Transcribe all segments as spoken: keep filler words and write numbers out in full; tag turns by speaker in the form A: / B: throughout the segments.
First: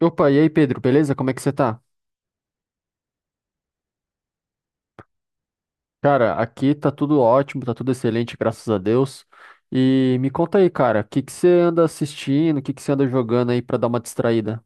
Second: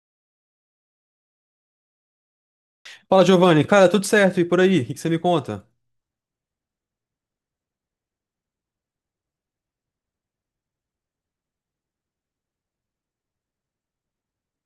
A: Opa, e aí, Pedro, beleza? Como é que você tá?
B: Fala, Giovanni. Cara, tudo certo e por aí? O que que você me conta?
A: Cara, aqui tá tudo ótimo, tá tudo excelente, graças a Deus. E me conta aí, cara, o que que você anda assistindo, o que que você anda jogando aí pra dar uma distraída?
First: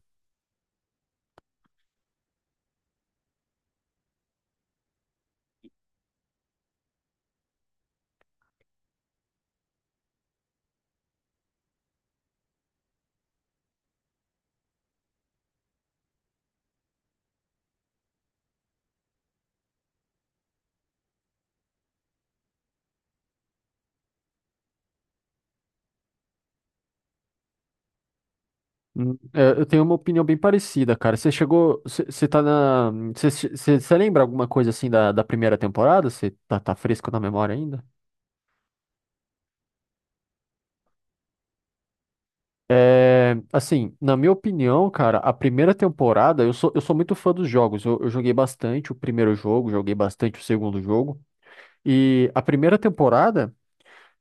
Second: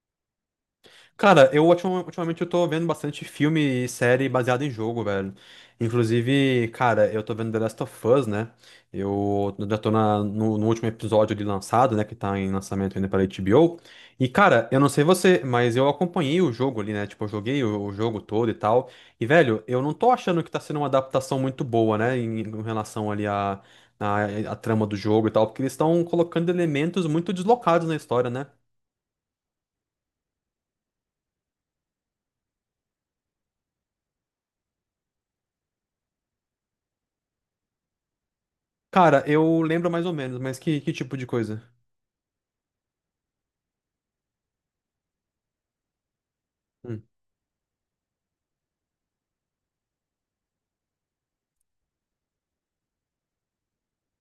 B: Cara, eu ultim- ultimamente eu tô vendo bastante filme e série baseado em jogo, velho. Inclusive, cara, eu tô vendo The Last of Us, né? Eu já tô na- no, no último episódio ali lançado, né? Que tá em lançamento ainda pela H B O. E, cara, eu não sei você, mas eu acompanhei o jogo ali, né? Tipo, eu joguei o, o jogo todo e tal. E, velho, eu não tô achando que tá sendo uma adaptação muito boa, né? Em, em relação ali à a, trama do jogo e tal, porque eles estão colocando elementos muito deslocados na história, né?
A: Hum, é, eu tenho uma opinião bem parecida, cara. Você chegou, você você tá na, você você- você lembra alguma coisa assim da, da primeira temporada? Você tá, tá fresco na memória ainda?
B: Cara, eu lembro mais ou menos, mas que, que tipo de coisa?
A: É, assim, na minha opinião, cara, a primeira temporada, eu sou, eu sou
B: Hum,
A: muito fã dos jogos. Eu, eu joguei bastante o primeiro jogo, joguei bastante o segundo jogo. E a primeira temporada,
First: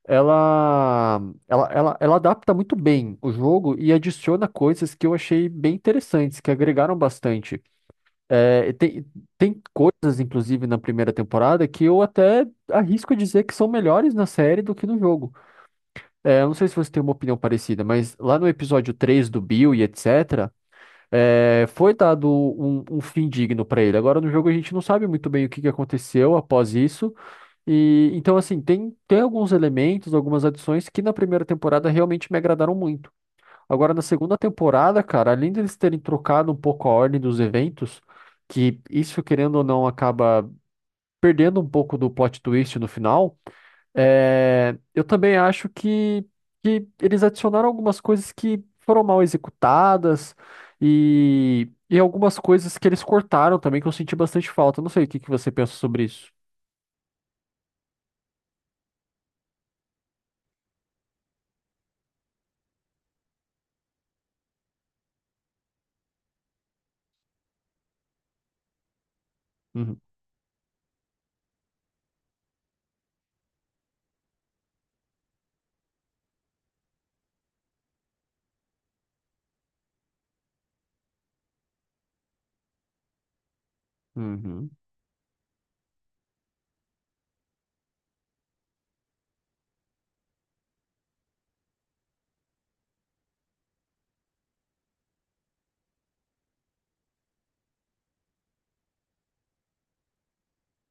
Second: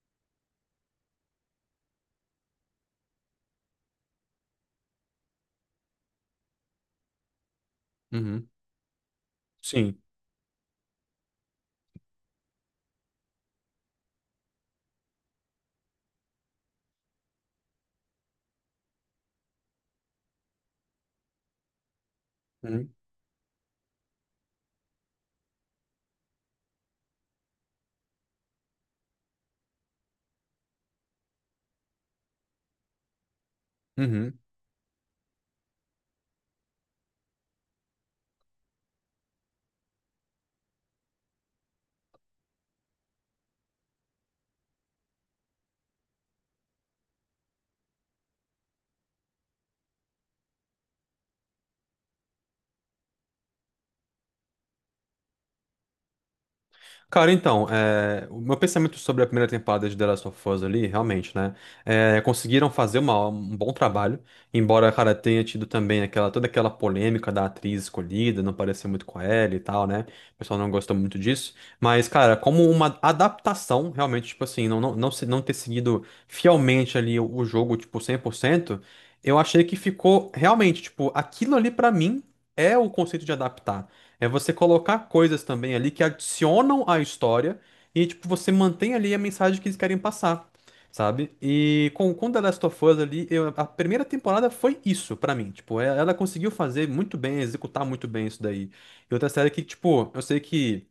A: ela, ela, ela, ela adapta muito bem o jogo e adiciona coisas que eu achei bem interessantes, que agregaram bastante.
B: uhum,
A: É, tem, tem
B: sim.
A: coisas, inclusive, na primeira temporada que eu até arrisco dizer que são melhores na série do que no jogo. É, eu não sei se você tem uma opinião parecida, mas lá no episódio três do Bill e etcétera, é, foi dado um,
B: Uhum,
A: um fim digno pra ele. Agora no jogo a gente não sabe muito bem o que que aconteceu após isso. E então, assim, tem, tem alguns elementos, algumas adições que na primeira temporada realmente me agradaram muito. Agora na segunda
B: uhum.
A: temporada, cara, além deles terem trocado um pouco a ordem dos eventos, que isso, querendo ou não, acaba perdendo um pouco do plot twist no final. É, eu também acho que, que eles adicionaram algumas coisas que foram mal executadas e, e algumas coisas que eles cortaram também que eu senti bastante falta. Não sei o que que você pensa sobre isso.
B: Cara, então, é, o meu pensamento sobre a primeira temporada de The Last of Us ali, realmente, né? É, conseguiram fazer uma- um bom trabalho, embora, cara, tenha tido também aquela, toda aquela polêmica da atriz escolhida, não parecer muito com ela e tal,
A: Uhum,
B: né? O pessoal não gostou muito disso. Mas, cara, como uma adaptação, realmente, tipo assim, não, não, não, se- não ter seguido fielmente ali o, o jogo, tipo, cem por cento eu achei que ficou realmente, tipo, aquilo ali pra mim é o conceito de adaptar. É você
A: uhum,
B: colocar coisas também ali que adicionam à história e, tipo, você mantém ali a mensagem que eles querem passar, sabe? E com, com The Last of Us ali, eu- a primeira temporada foi isso pra mim. Tipo, é- ela conseguiu fazer muito bem, executar muito bem isso daí. E outra série que, tipo, eu sei que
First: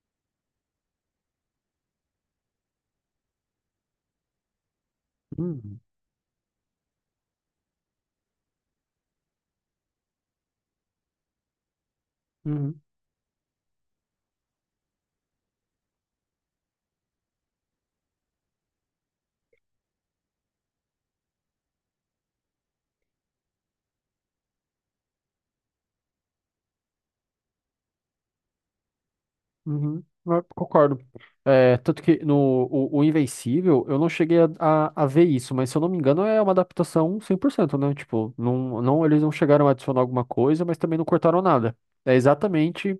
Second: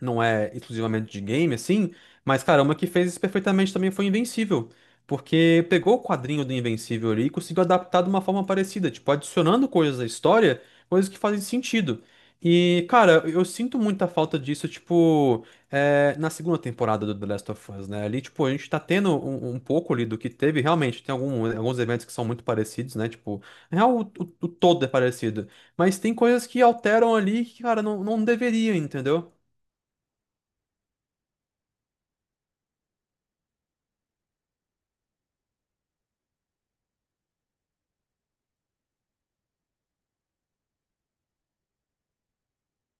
B: não é exclusivamente de game, assim, mas caramba, que fez isso perfeitamente também foi Invencível. Porque
A: uhum,
B: pegou o quadrinho do Invencível ali e conseguiu adaptar de uma forma parecida, tipo, adicionando coisas à história, coisas que fazem sentido.
A: uhum,
B: E, cara, eu sinto muita falta disso, tipo, é, na segunda temporada do The Last of Us, né? Ali, tipo, a gente tá tendo um, um pouco ali do que teve, realmente, tem algum- alguns eventos que são muito parecidos, né? Tipo, na real, o, o o todo é parecido. Mas tem coisas que alteram ali que, cara, não, não deveria, entendeu?
A: uhum. Eu concordo. É, tanto que no o, o Invencível eu não cheguei a, a, a ver isso, mas se eu não me engano é uma adaptação cem por cento, né? Tipo, não, não, eles não chegaram a adicionar alguma coisa, mas também não cortaram nada. É exatamente.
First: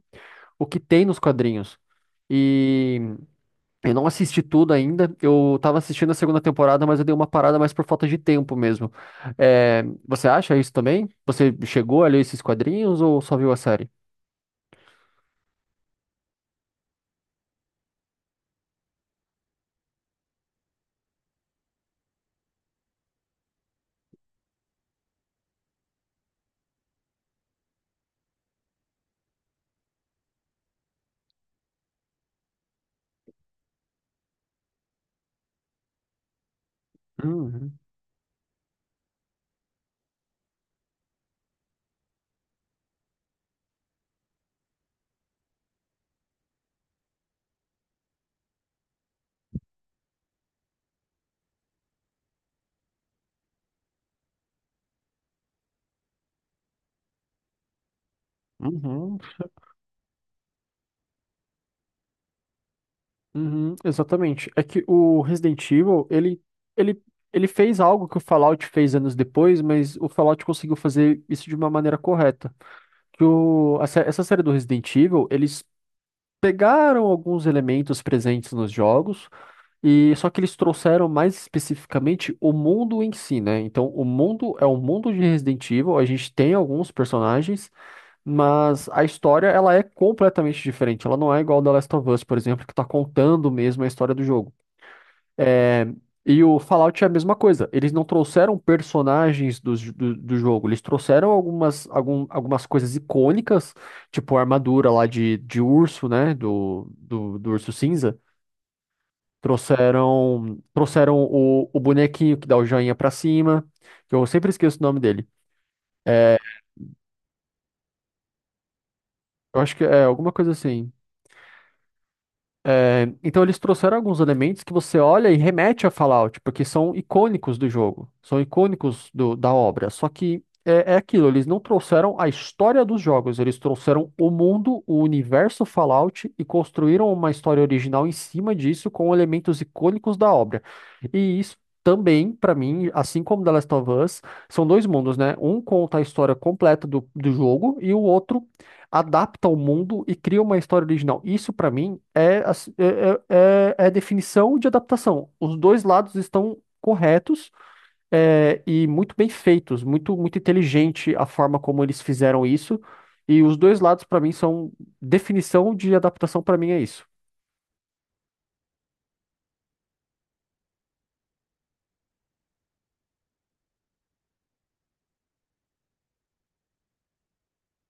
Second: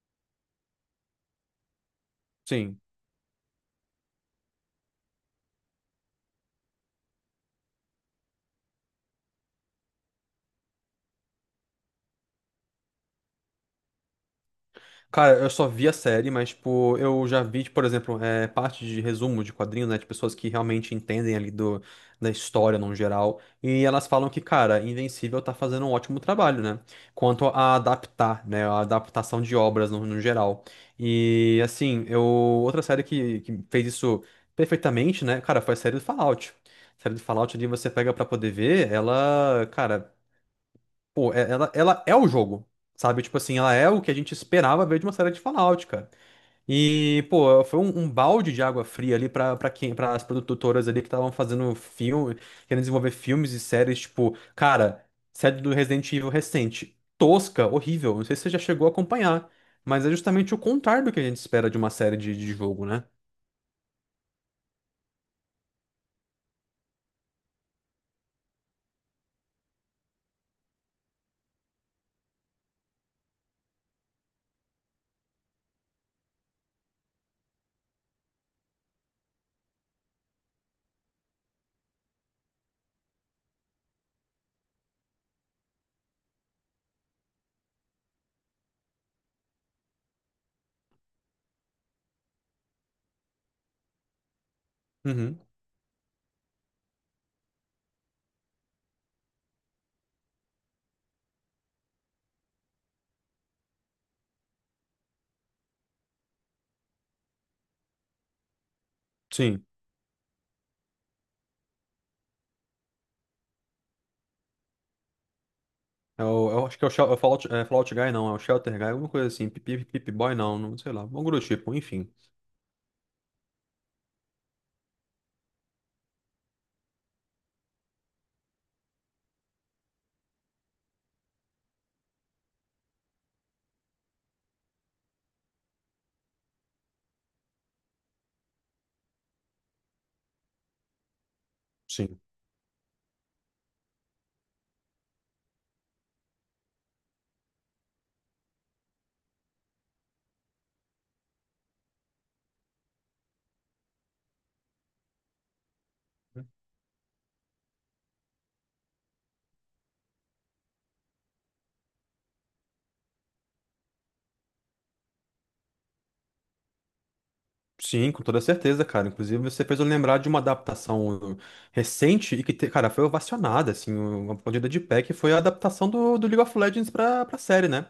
A: o que tem nos quadrinhos.
B: Sim.
A: E eu não assisti tudo ainda. Eu tava assistindo a segunda temporada, mas eu dei uma parada mais por falta de tempo mesmo. É, você acha isso também? Você chegou a ler esses quadrinhos ou só viu a série?
B: Cara, eu só vi a série, mas, tipo, eu já vi, tipo, por exemplo, é, parte de resumo de quadrinhos, né, de pessoas que realmente entendem ali do, da história no geral, e elas falam que, cara, Invencível tá fazendo um ótimo trabalho, né, quanto a adaptar, né, a adaptação de obras no, no geral. E, assim, eu, outra série que, que fez isso perfeitamente, né, cara, foi a série do Fallout. A série do Fallout ali
A: Uhum,
B: você pega pra poder ver, ela, cara. Pô, é- ela, ela é o jogo, sabe? Tipo assim, ela é o que a gente esperava ver de uma série de Fallout, cara. E, pô, foi um, um balde de água fria ali pra, pra quem, para as produtoras ali que estavam fazendo filme, querendo desenvolver filmes e séries, tipo, cara, série do Resident Evil recente, tosca, horrível. Não sei se você já chegou a
A: uhum,
B: acompanhar, mas é justamente o contrário do que a gente espera de uma série de, de jogo, né?
A: uhum, exatamente. É que o Resident Evil, ele, ele, ele fez algo que o Fallout fez anos depois, mas o Fallout conseguiu fazer isso de uma maneira correta. Que o, a sé- essa série do Resident Evil, eles pegaram alguns elementos presentes nos jogos. E só que eles trouxeram mais especificamente o mundo em si, né? Então, o mundo é um mundo de Resident Evil, a gente tem alguns personagens, mas a história ela é completamente diferente. Ela não é igual The Last of Us, por exemplo, que tá contando mesmo a história do jogo.
B: Uhum,
A: É, E o Fallout é a mesma coisa. Eles não trouxeram personagens do, do, do jogo, eles trouxeram algumas, algum- algumas coisas icônicas, tipo a armadura lá de, de urso, né? Do, do, do urso cinza.
B: sim.
A: Trouxeram, trouxeram o, o bonequinho que dá o joinha pra cima, que eu sempre esqueço o nome dele.
B: É o- Eu, acho que é o, Shel- é o Fallout, é Fallout Guy, não, é o Shelter Guy, alguma coisa assim,
A: Eu
B: Pip
A: acho que
B: Pip-
A: é
B: Pip
A: alguma
B: Boy,
A: coisa
B: não, não
A: assim.
B: sei lá, algum grupo do tipo, enfim.
A: É, então eles trouxeram alguns elementos que você olha e remete a Fallout, porque são icônicos do jogo, são icônicos do- da obra. Só que é, é aquilo, eles não trouxeram a história dos jogos, eles trouxeram o mundo, o universo Fallout e construíram uma história original em cima disso com elementos icônicos da obra. E isso
B: Sim.
A: também, pra mim, assim como The Last of Us, são dois mundos, né? Um conta a história completa do, do jogo e o outro adapta ao mundo e cria uma história original. Isso, pra mim, é, a s- é, é, é a definição de adaptação. Os dois lados estão corretos, é, e muito bem feitos, muito, muito inteligente a forma como eles fizeram isso. E os dois lados, pra mim, são definição de adaptação, pra mim, é isso.
B: Sim, com toda certeza, cara. Inclusive, você fez eu lembrar de uma adaptação recente e que, te- cara, foi ovacionada, assim, uma aplaudida de pé, que foi a adaptação do, do League of Legends pra, pra série, né?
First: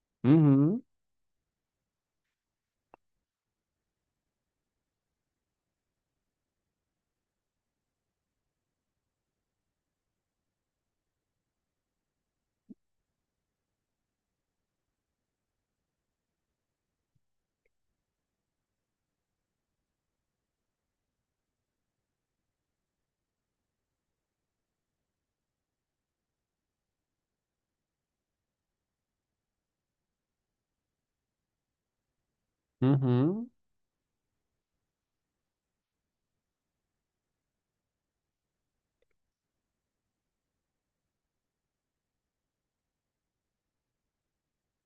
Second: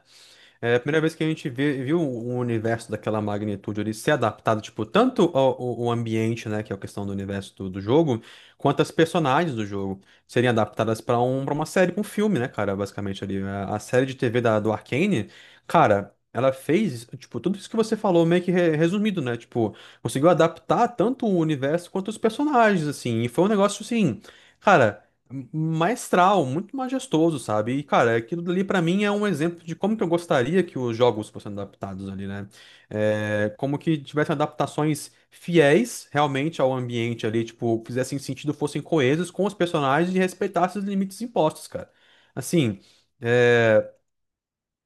B: É a
A: Uhum,
B: primeira vez que a gente vê- viu um um universo daquela magnitude ali ser adaptado, tipo, tanto ao, ao- ao ambiente, né, que é a questão do universo do, do jogo, quanto as personagens do jogo serem adaptadas para um, para uma série, pra um filme, né, cara, basicamente ali. A, a série de T V da, do Arcane, cara, ela fez, tipo, tudo isso que você falou meio que re- resumido, né, tipo, conseguiu adaptar tanto o universo quanto os personagens, assim, e foi um negócio, assim, cara maestral, muito majestoso, sabe? E, cara, aquilo dali pra mim é um exemplo de como que eu gostaria que os jogos fossem adaptados ali, né?
A: uhum.
B: É, como que tivessem adaptações fiéis realmente ao ambiente ali, tipo, fizessem sentido, fossem coesos com os personagens e respeitassem os limites impostos, cara. Assim. É,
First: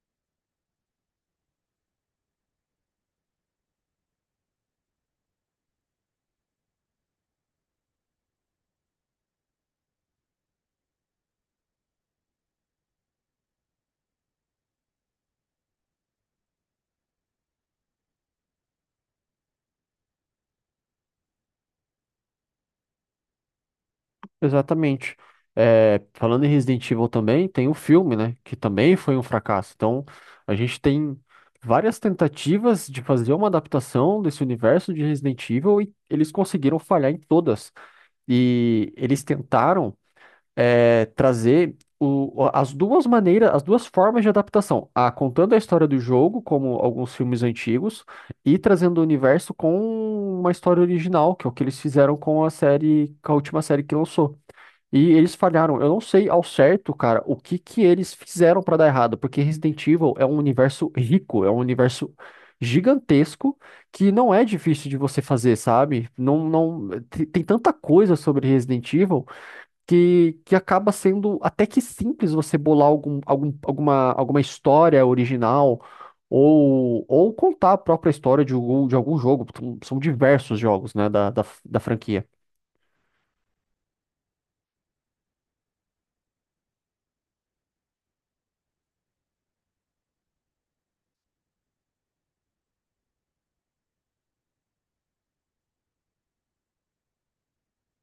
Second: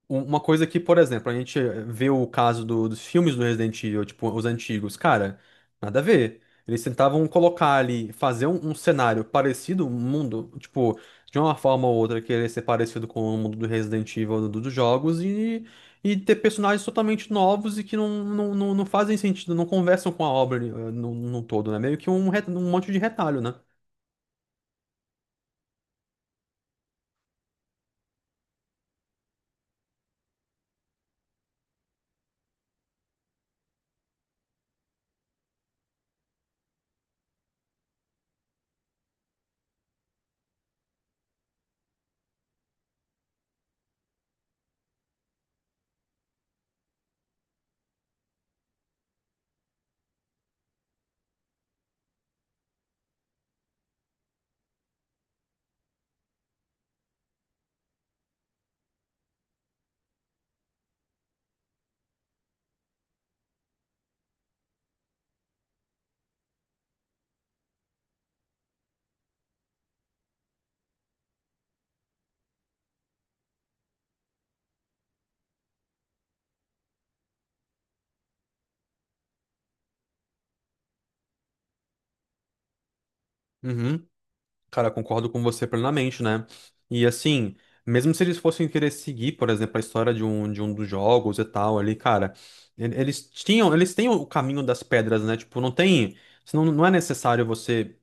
B: um- uma coisa que, por exemplo, a gente eh, vê o caso do- dos filmes do Resident Evil, tipo, os antigos, cara, nada a ver. Eles tentavam colocar ali, fazer um, um cenário parecido, um mundo, tipo, de uma forma ou outra, querer ser parecido com o mundo do Resident Evil, do- dos jogos, e, e ter personagens totalmente novos e que não, não, não, não fazem sentido, não conversam com a obra eh, no, no todo, né? Meio que um, re- um monte de retalho, né?
A: Exatamente. É, falando em Resident Evil também, tem o filme, né? Que também foi um fracasso. Então, a gente tem várias tentativas de fazer uma adaptação desse universo de Resident Evil e eles conseguiram falhar em todas. E eles tentaram, é, trazer o- as duas maneiras, as duas formas de adaptação. A contando a história do jogo, como alguns filmes antigos, e trazendo o universo com uma história original, que é o que eles fizeram com a série, com a última série que lançou. E eles falharam. Eu não sei ao certo, cara, o que que eles fizeram pra dar errado, porque Resident Evil é um universo rico, é um universo gigantesco que não é difícil de você fazer, sabe? Não, não tem, tem tanta coisa sobre Resident Evil que, que acaba sendo até que simples você bolar algum, algum, alguma, alguma história original ou, ou contar a própria história de algum, de algum jogo. São diversos jogos, né, da, da, da franquia.
B: Uhum. Cara, concordo com você plenamente, né? E assim, mesmo se eles fossem querer seguir, por exemplo, a história de um, de um dos jogos e tal ali, cara, ele- eles tinham, eles têm o caminho das pedras, né? Tipo, não tem, senão não é necessário você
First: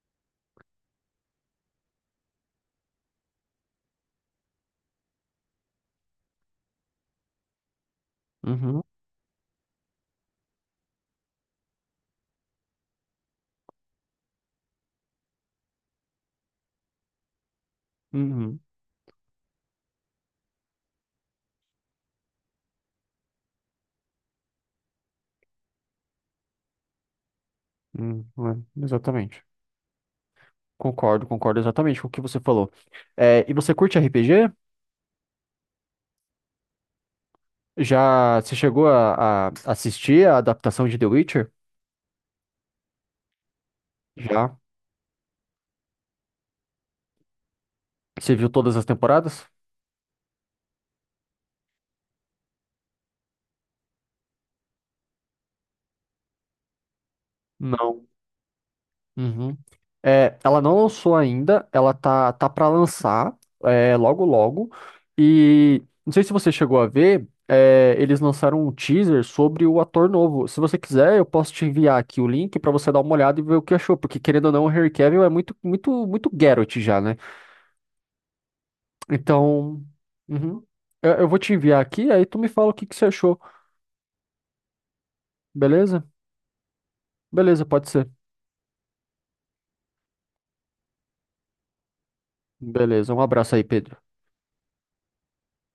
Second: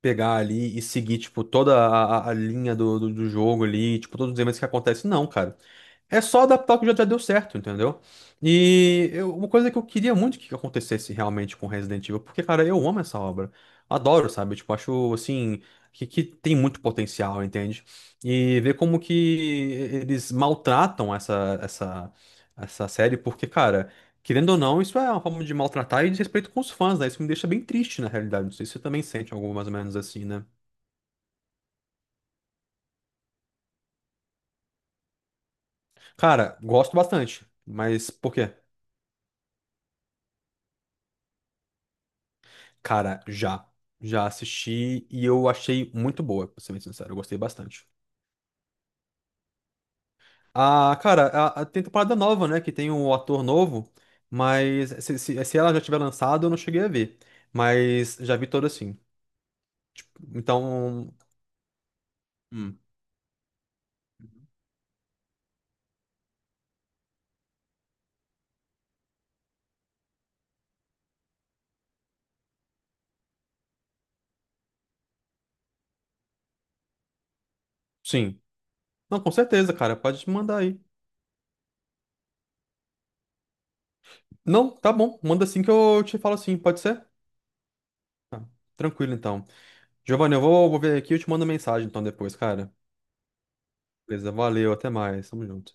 B: pegar ali e seguir, tipo, toda a, a- a linha do, do, do jogo ali, tipo, todos os eventos que acontecem, não, cara. É só adaptar o que já já deu certo, entendeu?
A: Uhum,
B: E eu- uma coisa que eu queria muito que acontecesse realmente com Resident Evil, porque, cara, eu amo essa obra. Adoro, sabe? Tipo, acho, assim, que, que tem muito potencial, entende? E
A: uhum.
B: ver como que eles maltratam essa, essa, essa série, porque, cara, querendo ou não, isso é uma forma de maltratar e desrespeito com os fãs, né? Isso me deixa bem triste, na
A: Hum,
B: realidade. Não sei se você
A: é,
B: também sente
A: exatamente.
B: algo mais ou menos assim, né?
A: Concordo, concordo exatamente com o que você falou. É, e você curte R P G?
B: Cara, gosto bastante, mas por
A: Já você
B: quê?
A: chegou a, a assistir a adaptação de The Witcher?
B: Cara, já. Já
A: Já?
B: assisti e eu achei muito boa, pra ser bem sincero. Eu gostei bastante.
A: Você viu todas as temporadas?
B: Ah, cara, a, a- tem temporada nova, né? Que tem um ator novo, mas se, se, se ela já tiver lançado, eu não cheguei a ver.
A: Não.
B: Mas já vi toda assim.
A: Uhum. É, ela não
B: Então,
A: lançou ainda, ela tá, tá para
B: hum.
A: lançar é, logo logo. E não sei se você chegou a ver, é, eles lançaram um teaser sobre o ator novo. Se você quiser, eu posso te enviar aqui o link pra você dar uma olhada e ver o que achou, porque querendo ou não, o Henry Cavill é muito, muito, muito Geralt já, né?
B: Sim. Não, com certeza,
A: Então,
B: cara. Pode mandar
A: uhum.
B: aí.
A: Eu, eu vou te enviar aqui, aí tu me fala o que que você achou,
B: Não, tá bom. Manda assim que eu
A: beleza?
B: te falo assim, pode ser?
A: Beleza, pode ser.
B: Tranquilo, então. Giovanni, eu vou, vou ver aqui e eu te mando mensagem então depois, cara.
A: Beleza, um abraço aí, Pedro.
B: Beleza, valeu, até mais. Tamo junto.